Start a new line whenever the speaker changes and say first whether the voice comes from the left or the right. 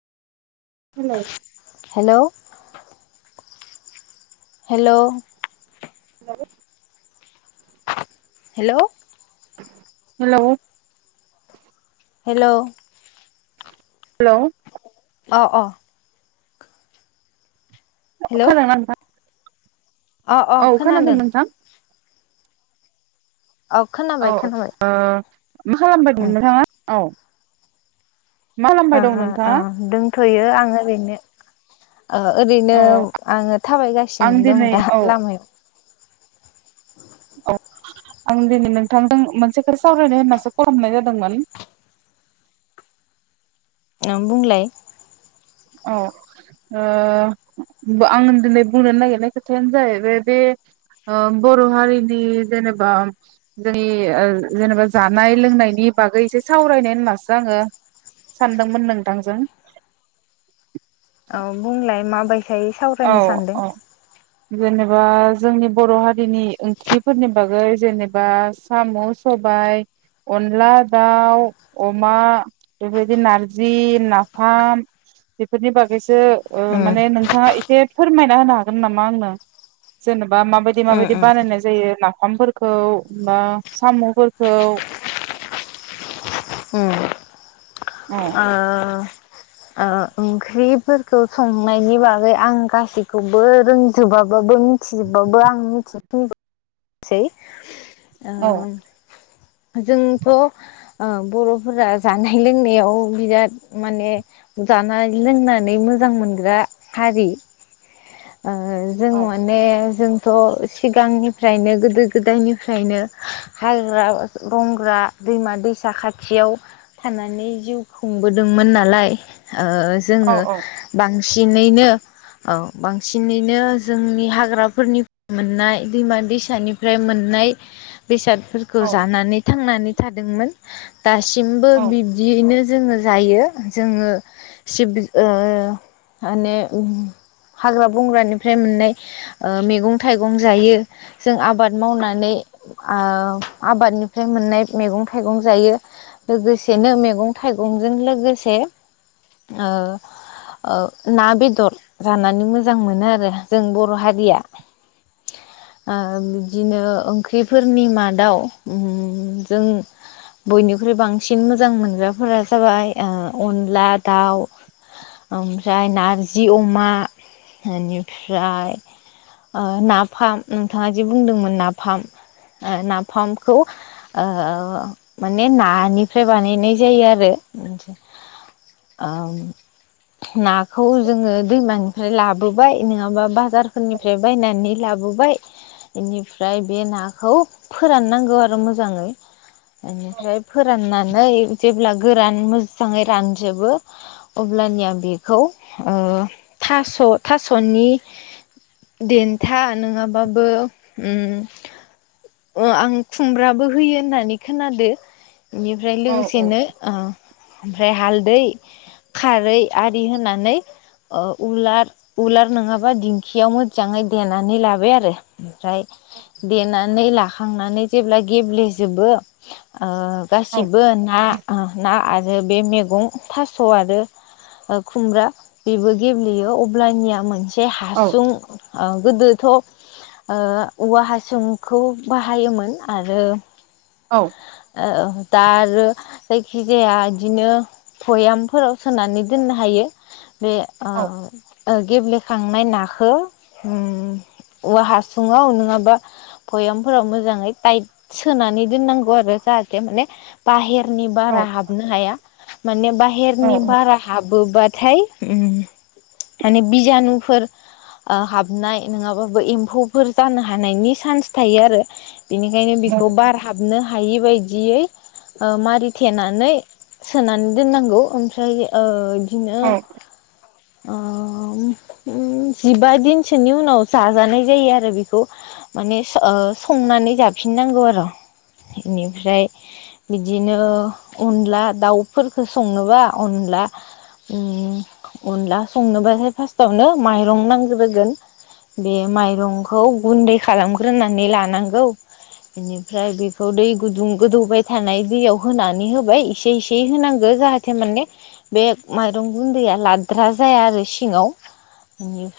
right: हेल'
left: [inaudible] hello
right: hello
left: hello.
right: Hello.
left: Hello.
right: Hello.
left: अ अ। हेल'
right: [unintelligible]
left: अ अ
right: औ खोनादों नोंथां।
left: अ
right: औ
left: खोनाबाय
right: ओ।
left: खोनाबाय
right: मा खालामबाय
left: उम
right: दं नोंथाङा औ। मा [unintelligible] दं नोंथाङा।
left: थ'यो आं ओरैनो। ओ ओरैनो
right: औ
left: आङो
right: आं
left: थाबायगासिनो दं
right: दिनै
left: दा
right: औ
left: लामायाव। [unintelligible]
right: औ आं दिनै नोंथांजों मोनसे खोथा सावरायनो होननासो कल हरनाय जादोंमोन।
left: [unintelligible] बुंलाय।
right: औ ओ आं दिनै बुंनो नागिरनाय खोथायानो जाहैबाय बे ओ बर' हारिनि जेनेबा जोंनि ओ जेनेबा जानाय लोंनायनि बागै एसे सावरायनाय होननासो आङो सानदोंमोन नोंथांजों।
left: औ बुंलाय माबाय हाय
right: औ
left: सावरायनो सानदों।
right: औ जेनेबा जोंनि बर' हारिनि ओंख्रिफोरनि बागै जेनेबा साम सबाय अनला दाउ अमा बेबायदि नारजि नाफाम बेफोरनि बागैसो ओ
left: उम
right: माने नोंथाङा। से फोरमायना होनो हागोन नामा आंनो जेनेबा माबायदि
left: उम
right: माबायदि
left: उम उम
right: बानायनाय जायो नाफामफोरखौ बा साम'फोरखौ। अ।
left: ओ बेफोरखौ संनायनि बागै आं गासैखौबो रोंजोबाबो। बो मिथिबाबो आं मिथि [unintelligible] सै।
right: औ
left: ओम। जोंथ ओ बर'फोरा जानाय लोंनायाव बिराद माने जानाय। लोंनानै मोजां मोनग्रा हारि। ओ जों
right: औ
left: माने जों। थ' सिगांनिफ्रायनो गोदो गोदायनिफ्रायनो हाग्रा रंग्रा दैमा दैसा खाथियाव थानानै जिउ खुंबोदोंमोन नालाय ओ
right: औ
left: जोङो बां सिनैनो औ बांसिनैनो जोंनि हाग्राफोरनि मोननाय दैमा दैसानिफ्राय मोननाय। बेसादफोरखौ
right: औ
left: जानानै थांनानै थादोंमोन। दासिमबो
right: औ
left: बिदियैनो। जोङो जायो जोङो। सिबि ओ माने उम हाग्रा बंग्रानिफ्राय मोननाय ओ मैगं थाइगं जायो जों आबाद मावनानै आ आबादनिफ्राय मोननाय मैगं थाइगं जायो लोगोसेनो मैगं थाइगंजों लोगोसे। ओ ओ ना बेदर जानानै मोजां मोनो आरो जों बर' हारिया ओ बिदिनो ओंख्रिफोरनि मादाव उम्म जों बयनिख्रुइ बांसिन मोजां मोनग्राफोरा जाबाय ओ अनला दाउ ओमफ्राय नारजि अमा एनिफ्राय ओ नाफाम नोंथाङा जि बुंदोंमोन नाफाम नाफामखौ ओ माने नानिफ्राय बानायनाय जायो आरो ओम नाखौ जोंङो दैमानि फ्राय लाबोबाय नङाबा बाजारफोरनिफ्राय बायनानै लाबोबाय बेनिफ्राय बे नाखौ फोराननांगौ आरो मोजाङै बेनिफ्राय फोरानना नै जेब्ला गोरान मोजाङै रानजोबो अब्लानिया बेखौ ओ थास थासनि देन्था नङाबाबो उम ओ आं खुमब्राबो होयो होननानै खोनादो बेनिफ्राय लोगोसेनो ओ ओमफ्राय हालदै खारै आरि होनानै ओ उलार उलार नङाबा दिंखियाव मोजाङै देनानै लाबाय आरो ओमफ्राय देनानै ला खांनानै जेब्ला गेब्लेजोबो ओ
right: औ
left: गासिबो ना ओ ना आरो आरो बे मेगं थास आरो ओ खुमब्रा बेबो गेब्लेयो अब्लानिया मोनसे जे हासुं ओ गोदोथ ओ औवा हासुंखौ बाहायोमोन आरो
right: औ
left: ओ दा आरो जायखि जाया बिदिनो भयामफोराव सोनानै दोननो हायो बे ओ ओ गेब्लेखांनाय नाखौ उम औवा हासुङाव नङाबा भयामफोराव मोजाङै टाइट सोनानै दोननांगौ आरो जाहाथे माने बाहेरनि बारा हाबनो हाया बाहेरनि बारा हाबो बाथाय उम माने बिजानुफोर ओ हाबनाय नङाबाबो एम्फौफोर जानो हानायनि सान्स थायो आरो बिनिखायनो
right: औ
left: बिखौ बार हाबनो हायि बाय दियै ओ मारि थेनानै सोनानै दोननांगौ ओमफ्राय ओ बि दिनो
right: औ औ
left: ओ उम जिबा दिनसोनि उनाव जाजानाय जायो आरो बेखौ माने स ओ संनानै जाफिननांगौ आरो इनिफ्राय बिदिनो ओ अनला दाउ फोरखौ संनोबा अनला उम अनला संनोबाथाय फार्स्टआवनो माइरं नांग्रोगोन बे माइरंखौ गुन्दै खालामग्रोनानै लानांगौ बेनिफ्राय बेखौ दै गुदुं गोदौबाय थानाय दैयाव होनानै होबाय एसे एसे यै होनांगौ जाहाथे माने बे माइरं गुन्दैया लाद्रा जाया आरो सिङाव